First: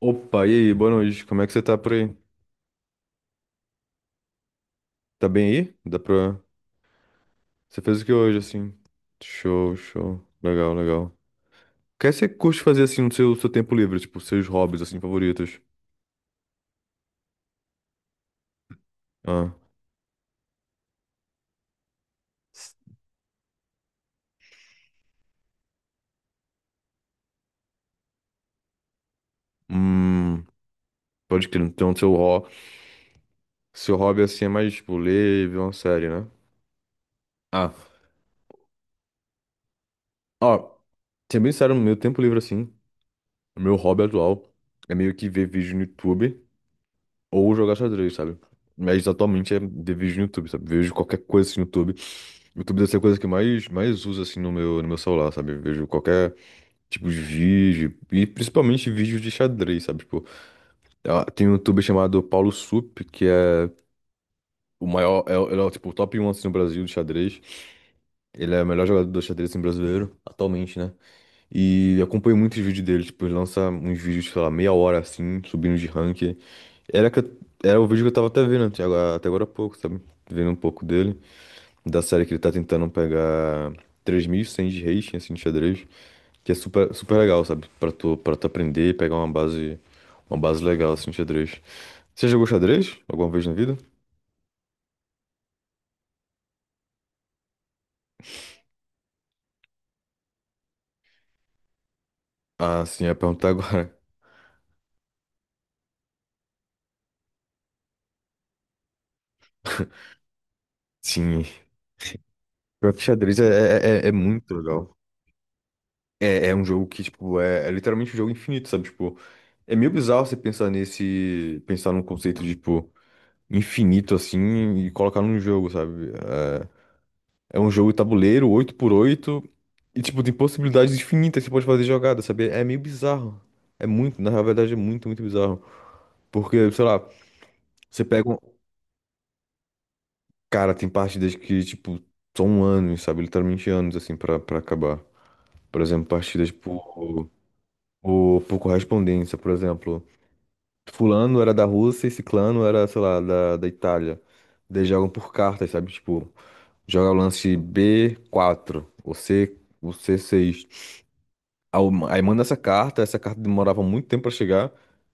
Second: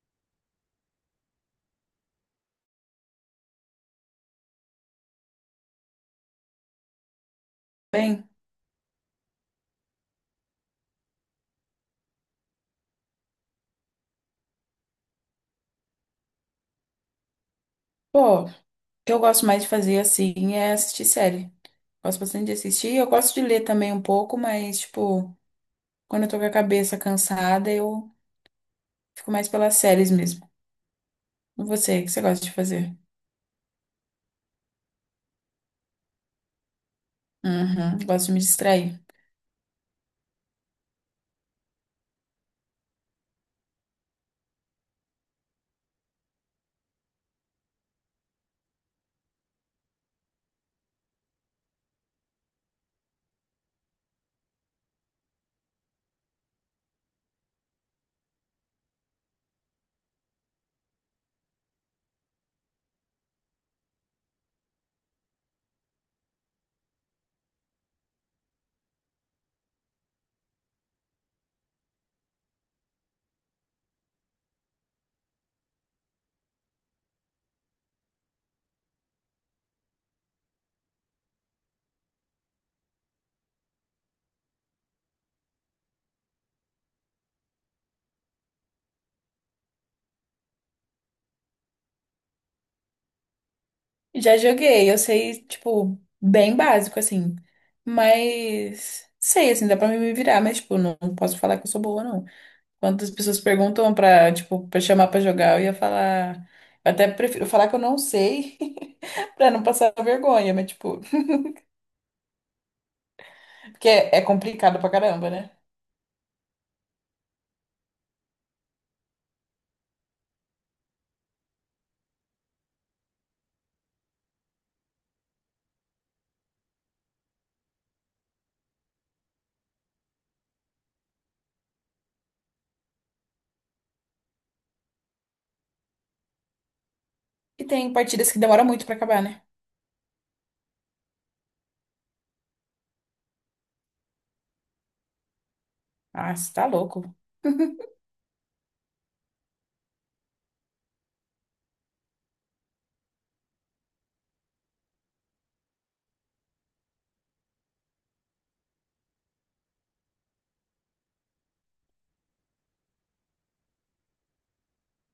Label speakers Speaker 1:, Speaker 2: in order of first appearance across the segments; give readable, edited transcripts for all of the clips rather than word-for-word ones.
Speaker 1: Opa, e aí, boa noite. Como é que você tá por aí? Tá bem aí? Dá pra. Você fez o que
Speaker 2: Bem,
Speaker 1: hoje, assim? Show, show. Legal, legal. O que é que você curte fazer, assim, no seu tempo livre? Tipo, seus hobbies, assim, favoritos?
Speaker 2: pô, o que eu gosto
Speaker 1: Ah.
Speaker 2: mais de fazer assim é assistir série. Gosto bastante de assistir. Eu gosto de ler também um pouco, mas, tipo, quando eu tô com a cabeça cansada, eu fico mais pelas séries
Speaker 1: Hum.
Speaker 2: mesmo.
Speaker 1: Pode
Speaker 2: E
Speaker 1: crer. Então,
Speaker 2: você, o que
Speaker 1: seu,
Speaker 2: você gosta
Speaker 1: ho...
Speaker 2: de fazer?
Speaker 1: seu hobby, assim, é mais, tipo, ler e ver uma série, né? Ah.
Speaker 2: Uhum, gosto de me distrair.
Speaker 1: Ó, ser bem sério, no meu tempo livre, assim, o meu hobby atual é meio que ver vídeo no YouTube ou jogar xadrez, sabe? Mas atualmente é ver vídeo no YouTube, sabe? Vejo qualquer coisa assim, no YouTube. O YouTube deve ser a coisa que eu mais uso assim no meu celular, sabe? Eu vejo qualquer tipo de vídeo, e principalmente vídeos de xadrez, sabe? Tipo, ah, tem um youtuber chamado Paulo Sup, que é o maior, ele é o, tipo, o top um assim, no Brasil de xadrez. Ele é o melhor jogador do xadrez assim, brasileiro, atualmente, né? E eu acompanho muitos vídeos dele, tipo, ele lança uns vídeos, sei lá, meia hora assim, subindo de ranking. Era, que eu- era o vídeo que eu tava até vendo até agora há pouco, sabe? Vendo um pouco dele, da série que ele tá tentando pegar 3.100 de rating, assim, de xadrez, que é super, super legal, sabe? Pra tu aprender e pegar uma base legal, assim, de xadrez. Você jogou xadrez alguma vez na vida?
Speaker 2: Já joguei, eu sei, tipo, bem básico, assim. Mas sei, assim, dá pra me virar, mas, tipo, não posso falar que eu sou boa, não.
Speaker 1: Ah,
Speaker 2: Quando
Speaker 1: sim, eu
Speaker 2: as
Speaker 1: ia
Speaker 2: pessoas
Speaker 1: perguntar agora.
Speaker 2: perguntam pra, tipo, pra chamar pra jogar, eu ia falar. Eu até prefiro falar que eu não sei, pra não passar vergonha, mas, tipo,
Speaker 1: Sim. Pior que xadrez é, é,
Speaker 2: porque
Speaker 1: é é
Speaker 2: é, é
Speaker 1: muito
Speaker 2: complicado
Speaker 1: legal.
Speaker 2: pra caramba, né?
Speaker 1: É um jogo que, tipo, é literalmente um jogo infinito, sabe? Tipo, é meio bizarro você pensar num conceito de, tipo, infinito, assim, e colocar num jogo, sabe? É um jogo tabuleiro, oito por oito e tipo, tem possibilidades infinitas que você pode fazer jogada, sabe? É meio bizarro. Na verdade é muito, muito bizarro. Porque, sei lá,
Speaker 2: E tem
Speaker 1: você pega
Speaker 2: partidas
Speaker 1: um.
Speaker 2: que demoram muito pra acabar, né?
Speaker 1: Cara, tem partidas que, tipo, são anos, sabe? Literalmente anos, assim, pra acabar. Por exemplo,
Speaker 2: Ah,
Speaker 1: partidas
Speaker 2: você tá louco.
Speaker 1: por, por, por correspondência, por exemplo. Fulano era da Rússia e Ciclano era, sei lá, da Itália. Eles jogam por cartas, sabe? Tipo, joga o lance B4, ou C6. Aí manda essa carta. Essa carta demorava muito tempo pra chegar.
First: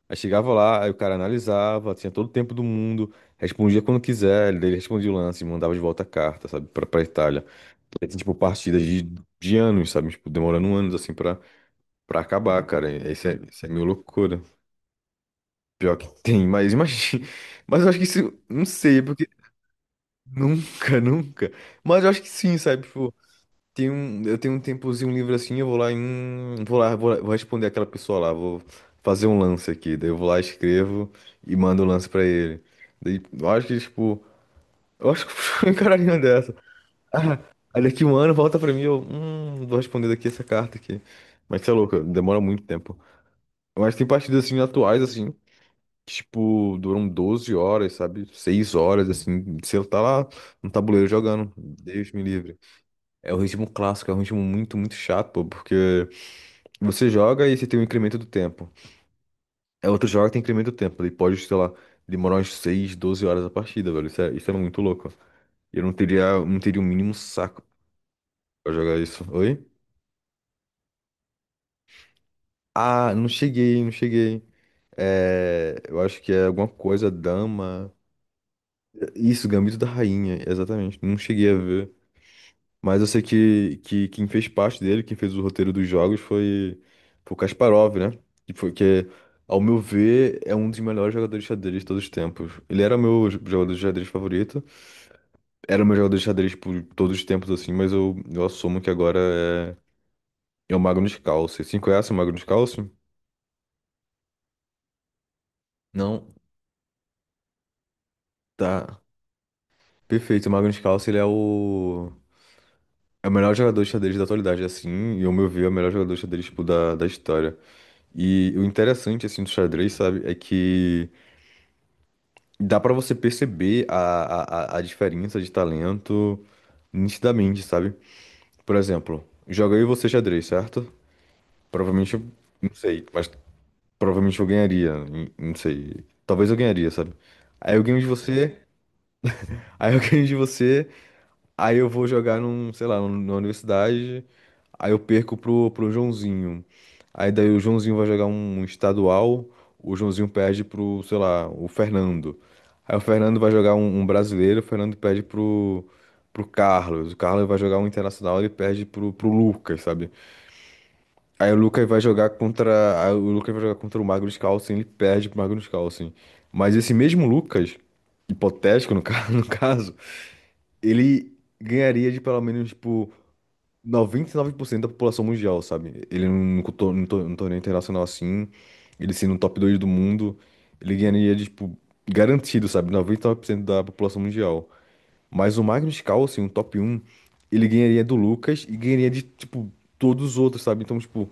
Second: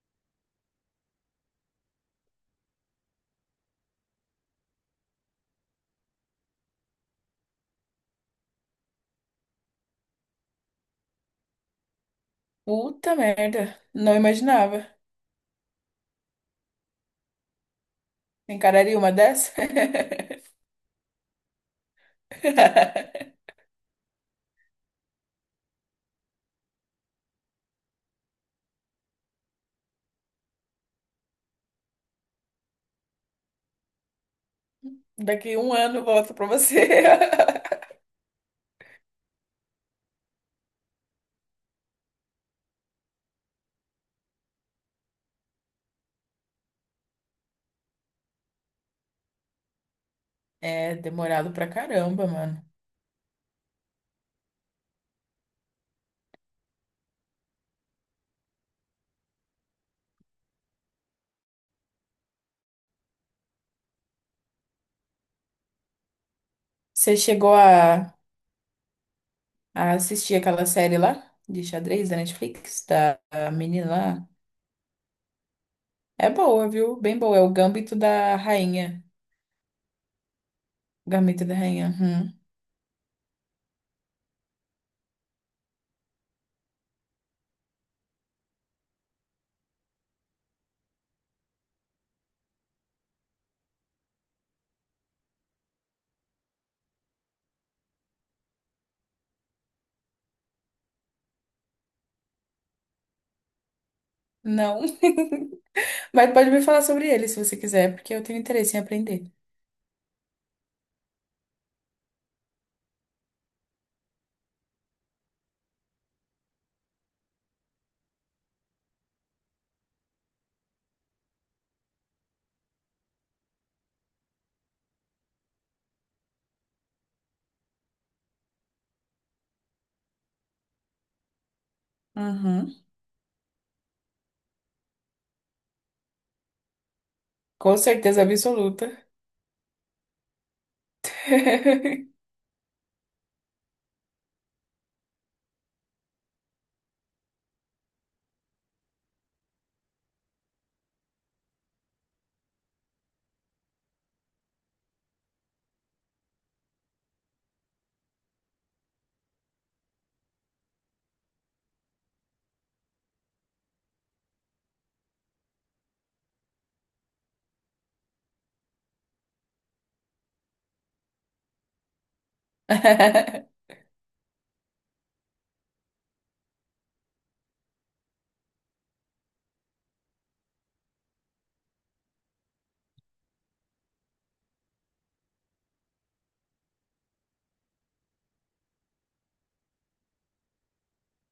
Speaker 1: Aí chegava lá, aí o cara analisava, tinha todo o tempo do mundo, respondia quando quiser, ele respondia o lance, mandava de volta a carta, sabe, pra Itália. Aí tem, tipo, partidas de anos, sabe, tipo, demorando anos, assim, pra acabar, cara. E
Speaker 2: Puta
Speaker 1: isso é
Speaker 2: merda.
Speaker 1: meio
Speaker 2: Não
Speaker 1: loucura.
Speaker 2: imaginava.
Speaker 1: Pior que tem, mas imagina. Mas eu acho que isso, não sei,
Speaker 2: Encararia
Speaker 1: é
Speaker 2: uma
Speaker 1: porque
Speaker 2: dessa?
Speaker 1: nunca, nunca. Mas eu acho que sim, sabe, tipo, eu tenho um tempozinho livre assim, eu vou lá em. Um, vou responder aquela pessoa lá, vou fazer um lance aqui. Daí eu vou lá, escrevo e mando o lance pra ele. Daí eu acho que, tipo, eu acho que
Speaker 2: Daqui
Speaker 1: foi
Speaker 2: um
Speaker 1: um
Speaker 2: ano eu
Speaker 1: caralhinho
Speaker 2: volto pra
Speaker 1: dessa.
Speaker 2: você.
Speaker 1: Ah, aí daqui um ano volta pra mim, eu. Vou responder daqui essa carta aqui. Mas você é louco, demora muito tempo. Mas tem partidas assim atuais, assim, que, tipo, duram 12 horas, sabe? 6 horas, assim. Você tá lá no
Speaker 2: É
Speaker 1: tabuleiro
Speaker 2: demorado
Speaker 1: jogando.
Speaker 2: pra
Speaker 1: Deus me
Speaker 2: caramba,
Speaker 1: livre.
Speaker 2: mano.
Speaker 1: É o ritmo clássico, é um ritmo muito, muito chato, pô, porque você joga e você tem um incremento do tempo. É outro joga e tem incremento do tempo. Ele pode, sei lá, demorar umas 6, 12 horas a partida, velho. Isso é muito louco. Eu não teria, não teria o mínimo
Speaker 2: Você chegou
Speaker 1: saco
Speaker 2: a
Speaker 1: pra jogar isso. Oi?
Speaker 2: a assistir aquela série lá de xadrez da Netflix,
Speaker 1: Ah,
Speaker 2: da
Speaker 1: não
Speaker 2: da
Speaker 1: cheguei, não
Speaker 2: menina lá.
Speaker 1: cheguei. É, eu acho
Speaker 2: É
Speaker 1: que é alguma
Speaker 2: boa, viu?
Speaker 1: coisa,
Speaker 2: Bem boa. É o
Speaker 1: dama.
Speaker 2: Gambito da Rainha.
Speaker 1: Isso, Gambito da Rainha, exatamente. Não
Speaker 2: Gambito
Speaker 1: cheguei a
Speaker 2: da Rainha.
Speaker 1: ver.
Speaker 2: Uhum.
Speaker 1: Mas eu sei que, quem fez parte dele, quem fez o roteiro dos jogos foi o Kasparov, né? Que foi que, ao meu ver, é um dos melhores jogadores de xadrez de todos os tempos. Ele era o meu jogador de xadrez favorito. Era o meu jogador de xadrez por todos os tempos, assim, mas eu assumo que agora é o Magnus Carlsen. Você conhece o Magnus Carlsen?
Speaker 2: Não.
Speaker 1: Não.
Speaker 2: Mas pode me falar sobre ele se você quiser, porque eu tenho interesse em
Speaker 1: Tá.
Speaker 2: aprender.
Speaker 1: Perfeito. O Magnus Carlsen, ele é o... É o melhor jogador de xadrez da atualidade, assim, e ao meu ver, é o melhor jogador de xadrez, tipo, da história. E o interessante, assim, do xadrez, sabe, é que dá pra você perceber a diferença de talento nitidamente, sabe? Por exemplo, joga eu e você xadrez, certo? Provavelmente, eu não
Speaker 2: Uhum.
Speaker 1: sei, mas provavelmente eu ganharia, não sei. Talvez eu ganharia, sabe? Aí
Speaker 2: Com
Speaker 1: eu ganho de
Speaker 2: certeza
Speaker 1: você,
Speaker 2: absoluta.
Speaker 1: aí eu ganho de você. Aí eu vou jogar num, sei lá, na universidade. Aí eu perco pro Joãozinho. Aí daí o Joãozinho vai jogar um estadual. O Joãozinho perde pro, sei lá, o Fernando. Aí o Fernando vai jogar um brasileiro. O Fernando perde pro Carlos. O Carlos vai jogar um internacional. Ele perde pro Lucas, sabe? Aí o Lucas vai jogar contra o Magnus Carlsen. Ele perde pro Magnus Carlsen. Mas esse mesmo Lucas, hipotético no caso, ele ganharia de pelo menos, tipo 99% da população mundial, sabe? Ele num torneio internacional assim, ele sendo o top 2 do mundo, ele ganharia, de, tipo, garantido, sabe? 99% da população mundial. Mas o Magnus Carlsen, o top um, ele ganharia do Lucas e ganharia de, tipo, todos os outros, sabe? Então, tipo,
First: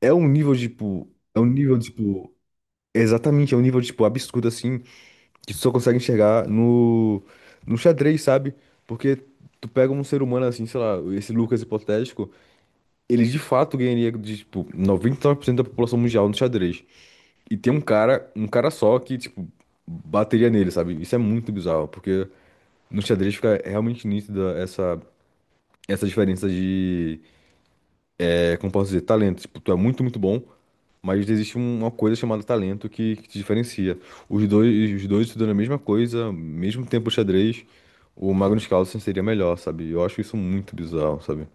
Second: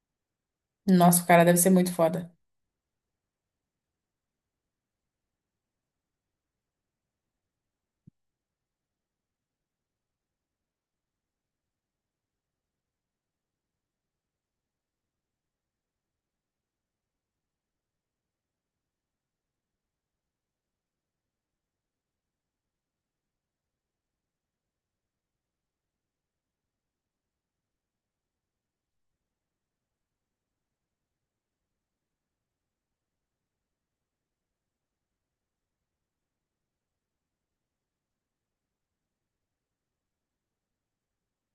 Speaker 1: é um nível, tipo,
Speaker 2: Nossa, o
Speaker 1: é um
Speaker 2: cara deve ser
Speaker 1: nível,
Speaker 2: muito
Speaker 1: tipo,
Speaker 2: foda.
Speaker 1: exatamente, é um nível, tipo, absurdo assim, que tu só consegue enxergar no, xadrez, sabe? Porque tu pega um ser humano assim, sei lá, esse Lucas hipotético. Ele de fato ganharia de, tipo, 99% da população mundial no xadrez. E tem um cara só que, tipo, bateria nele, sabe? Isso é muito bizarro, porque no xadrez fica realmente nítida essa diferença de, como posso dizer, talento. Tipo, tu é muito, muito bom, mas existe uma coisa chamada talento que te diferencia. Os dois estudando a mesma coisa, mesmo tempo de xadrez, o Magnus Carlsen seria melhor, sabe? Eu acho isso muito bizarro, sabe?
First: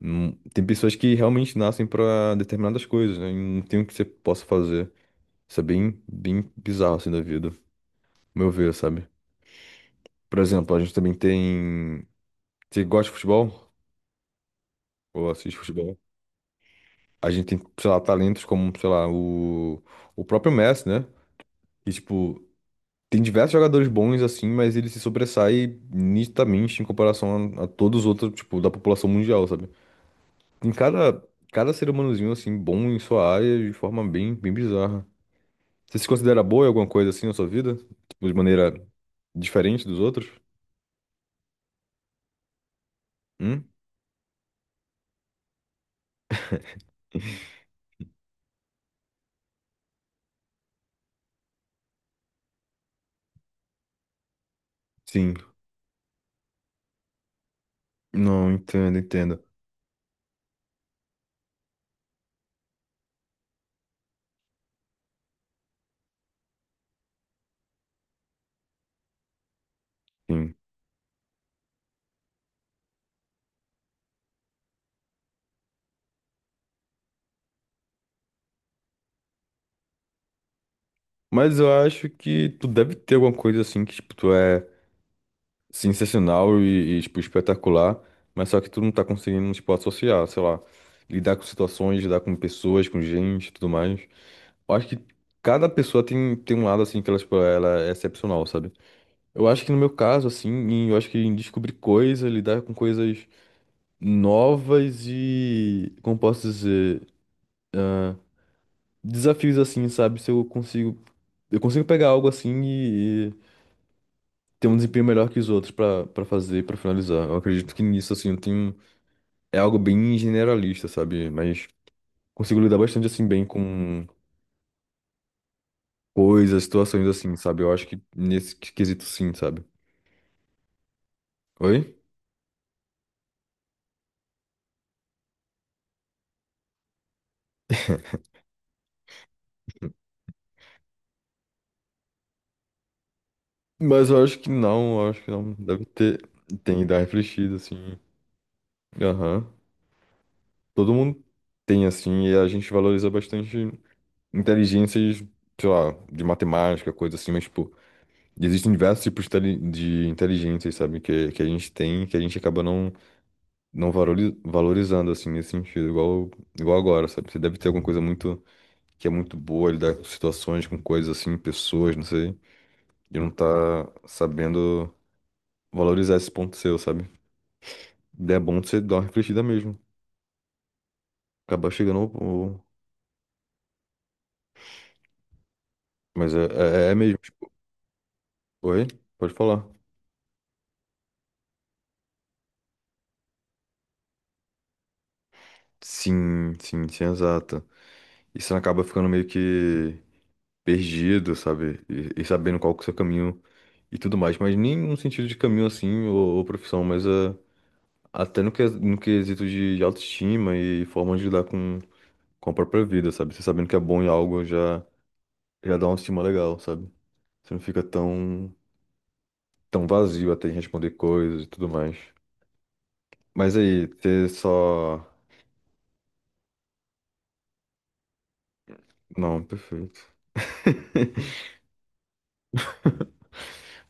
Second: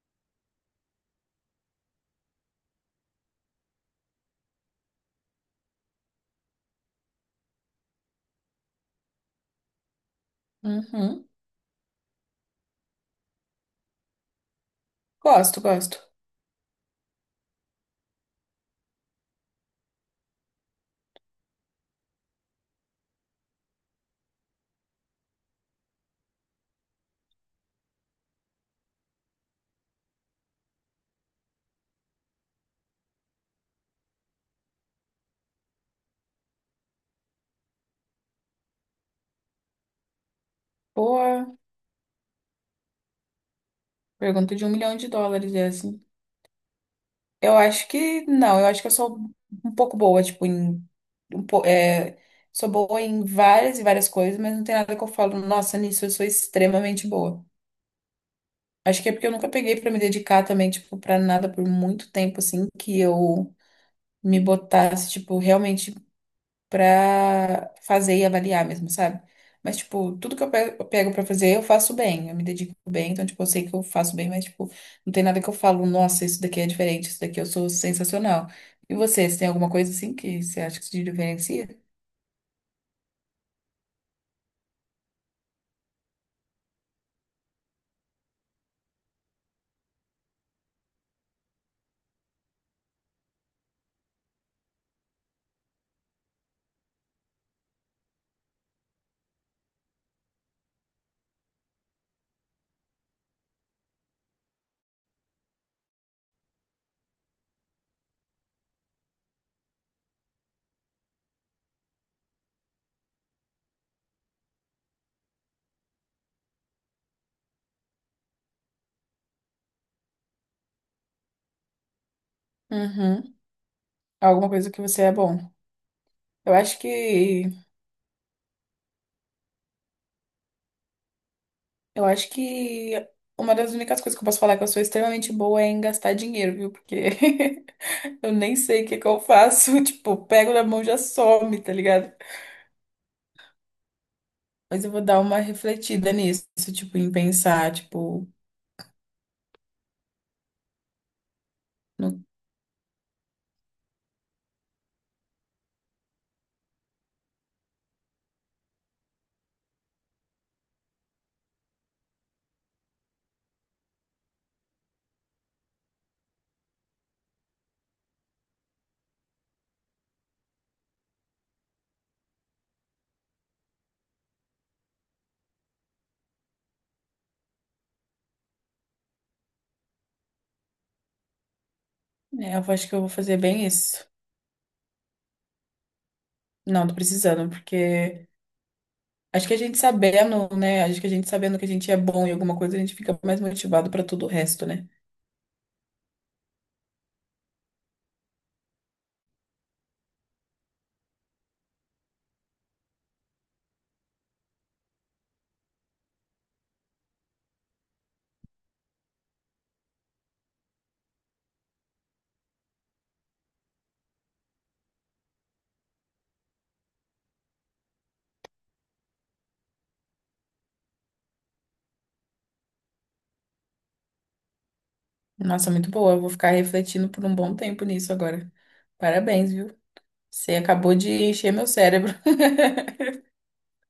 Speaker 1: Tem pessoas que realmente nascem pra determinadas coisas, né? E não tem o que você possa fazer. Isso é bem, bem bizarro assim da vida, ao meu ver, sabe? Por exemplo, a gente também
Speaker 2: Uhum.
Speaker 1: tem. Você gosta de futebol? Ou assiste
Speaker 2: Gosto,
Speaker 1: futebol?
Speaker 2: gosto.
Speaker 1: A gente tem, sei lá, talentos como, sei lá, o, próprio Messi, né? Que, tipo, tem diversos jogadores bons assim, mas ele se sobressai nitidamente em comparação a todos os outros, tipo, da população mundial, sabe? Tem cada ser humanozinho, assim, bom em sua área de forma bem, bem bizarra. Você se considera boa em alguma coisa assim na sua vida? Tipo, de maneira diferente dos outros?
Speaker 2: Boa.
Speaker 1: Hum?
Speaker 2: Pergunta de US$ 1 milhão, é assim. Eu acho que não, eu acho que eu sou um pouco boa, tipo, em, um po- é, sou boa em várias e várias coisas, mas não tem nada que eu
Speaker 1: Sim.
Speaker 2: falo, nossa, nisso eu sou extremamente boa.
Speaker 1: Não, entendo,
Speaker 2: Acho que é porque eu
Speaker 1: entendo.
Speaker 2: nunca peguei pra me dedicar também, tipo, pra nada por muito tempo, assim, que eu me botasse, tipo, realmente pra fazer e avaliar mesmo, sabe? Mas, tipo, tudo que
Speaker 1: Sim.
Speaker 2: eu pego pra fazer, eu faço bem, eu me dedico bem, então, tipo, eu sei que eu faço bem, mas, tipo, não tem nada que eu falo, nossa, isso daqui é diferente, isso daqui eu sou sensacional. E você, você tem alguma coisa assim que você acha que se
Speaker 1: Mas
Speaker 2: diferencia?
Speaker 1: eu acho que tu deve ter alguma coisa assim que, tipo, tu é sensacional e, tipo, espetacular, mas só que tu não tá conseguindo, tipo, associar, sei lá, lidar com situações, lidar com pessoas, com gente e tudo mais. Eu acho que cada pessoa tem um lado, assim, que ela, tipo, ela é excepcional, sabe? Eu acho que no meu caso, assim, eu acho que em descobrir coisas, lidar com coisas novas e, como posso dizer, desafios assim, sabe? Se eu consigo, eu consigo pegar algo assim e ter um desempenho melhor que os outros pra para fazer, pra finalizar. Eu acredito que nisso assim, eu tenho é algo bem generalista, sabe? Mas consigo lidar bastante assim
Speaker 2: Uhum.
Speaker 1: bem com
Speaker 2: Alguma coisa que você é bom. Eu
Speaker 1: coisas,
Speaker 2: acho
Speaker 1: situações assim,
Speaker 2: que,
Speaker 1: sabe? Eu acho que nesse quesito sim, sabe? Oi?
Speaker 2: eu acho que uma das únicas coisas que eu posso falar que eu sou extremamente boa é em gastar dinheiro, viu? Porque eu nem sei o que que eu faço, tipo, pego na mão e já some, tá ligado?
Speaker 1: Mas eu acho que
Speaker 2: Mas eu
Speaker 1: não,
Speaker 2: vou
Speaker 1: eu
Speaker 2: dar
Speaker 1: acho que
Speaker 2: uma
Speaker 1: não deve
Speaker 2: refletida
Speaker 1: ter
Speaker 2: nisso,
Speaker 1: tem que
Speaker 2: tipo,
Speaker 1: dar
Speaker 2: em
Speaker 1: refletida
Speaker 2: pensar,
Speaker 1: assim.
Speaker 2: tipo,
Speaker 1: Aham. Todo mundo tem
Speaker 2: no...
Speaker 1: assim e a gente valoriza bastante inteligências, sei lá, de matemática, coisa assim, mas, tipo, existem diversos tipos de de inteligências, sabe, que, a gente tem, que a gente acaba não valorizando, assim, nesse sentido, igual agora, sabe? Você deve ter alguma coisa que é muito boa, lidar com situações, com coisas assim, pessoas, não sei, e não tá sabendo valorizar esse ponto seu, sabe? Daí é bom você dar uma refletida mesmo, acabar chegando ao...
Speaker 2: É, eu
Speaker 1: ao-
Speaker 2: acho que eu vou fazer bem isso.
Speaker 1: Mas
Speaker 2: Não,
Speaker 1: é
Speaker 2: tô
Speaker 1: mesmo.
Speaker 2: precisando, porque
Speaker 1: Oi? Pode
Speaker 2: acho que a
Speaker 1: falar.
Speaker 2: gente sabendo, né? Acho que a gente sabendo que a gente é bom em alguma coisa, a gente fica mais motivado pra tudo o resto, né?
Speaker 1: Sim, sim, sim, exato. E você acaba ficando meio que perdido, sabe? E sabendo qual que é o seu caminho e tudo mais. Mas nem no sentido de caminho assim ou profissão, mas é, até no quesito de, autoestima e forma de lidar com a própria vida, sabe? Você sabendo que é bom em algo já dá uma estima legal, sabe? Você não fica tão, vazio até em responder coisas e tudo mais. Mas aí, ter só.
Speaker 2: Nossa, muito boa. Eu vou ficar refletindo por um bom tempo nisso agora.
Speaker 1: Não,
Speaker 2: Parabéns, viu?
Speaker 1: perfeito.
Speaker 2: Você acabou de encher meu cérebro.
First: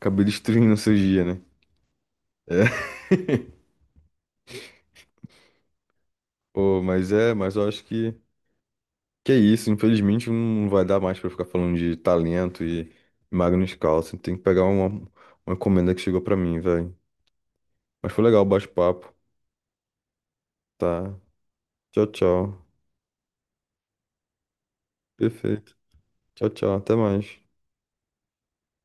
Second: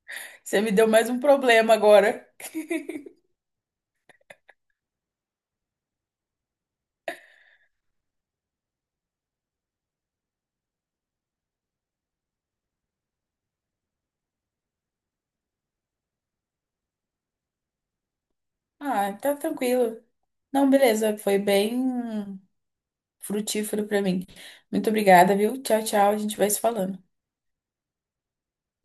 Speaker 1: Acabei
Speaker 2: Você me
Speaker 1: destruindo o
Speaker 2: deu
Speaker 1: seu
Speaker 2: mais um
Speaker 1: dia, né?
Speaker 2: problema agora.
Speaker 1: É. Pô, mas eu acho que. Que é isso, infelizmente não vai dar mais pra ficar falando de talento e Magnus Carlsen. Tem que pegar uma encomenda que chegou pra mim, velho. Mas foi legal o bate-papo,
Speaker 2: Ah, tá tranquilo. Não, beleza,
Speaker 1: tá?
Speaker 2: foi
Speaker 1: Tchau,
Speaker 2: bem
Speaker 1: tchau.
Speaker 2: frutífero pra mim. Muito obrigada, viu?
Speaker 1: Perfeito.
Speaker 2: Tchau, tchau. A gente vai
Speaker 1: Tchau,
Speaker 2: se
Speaker 1: tchau. Até
Speaker 2: falando.
Speaker 1: mais.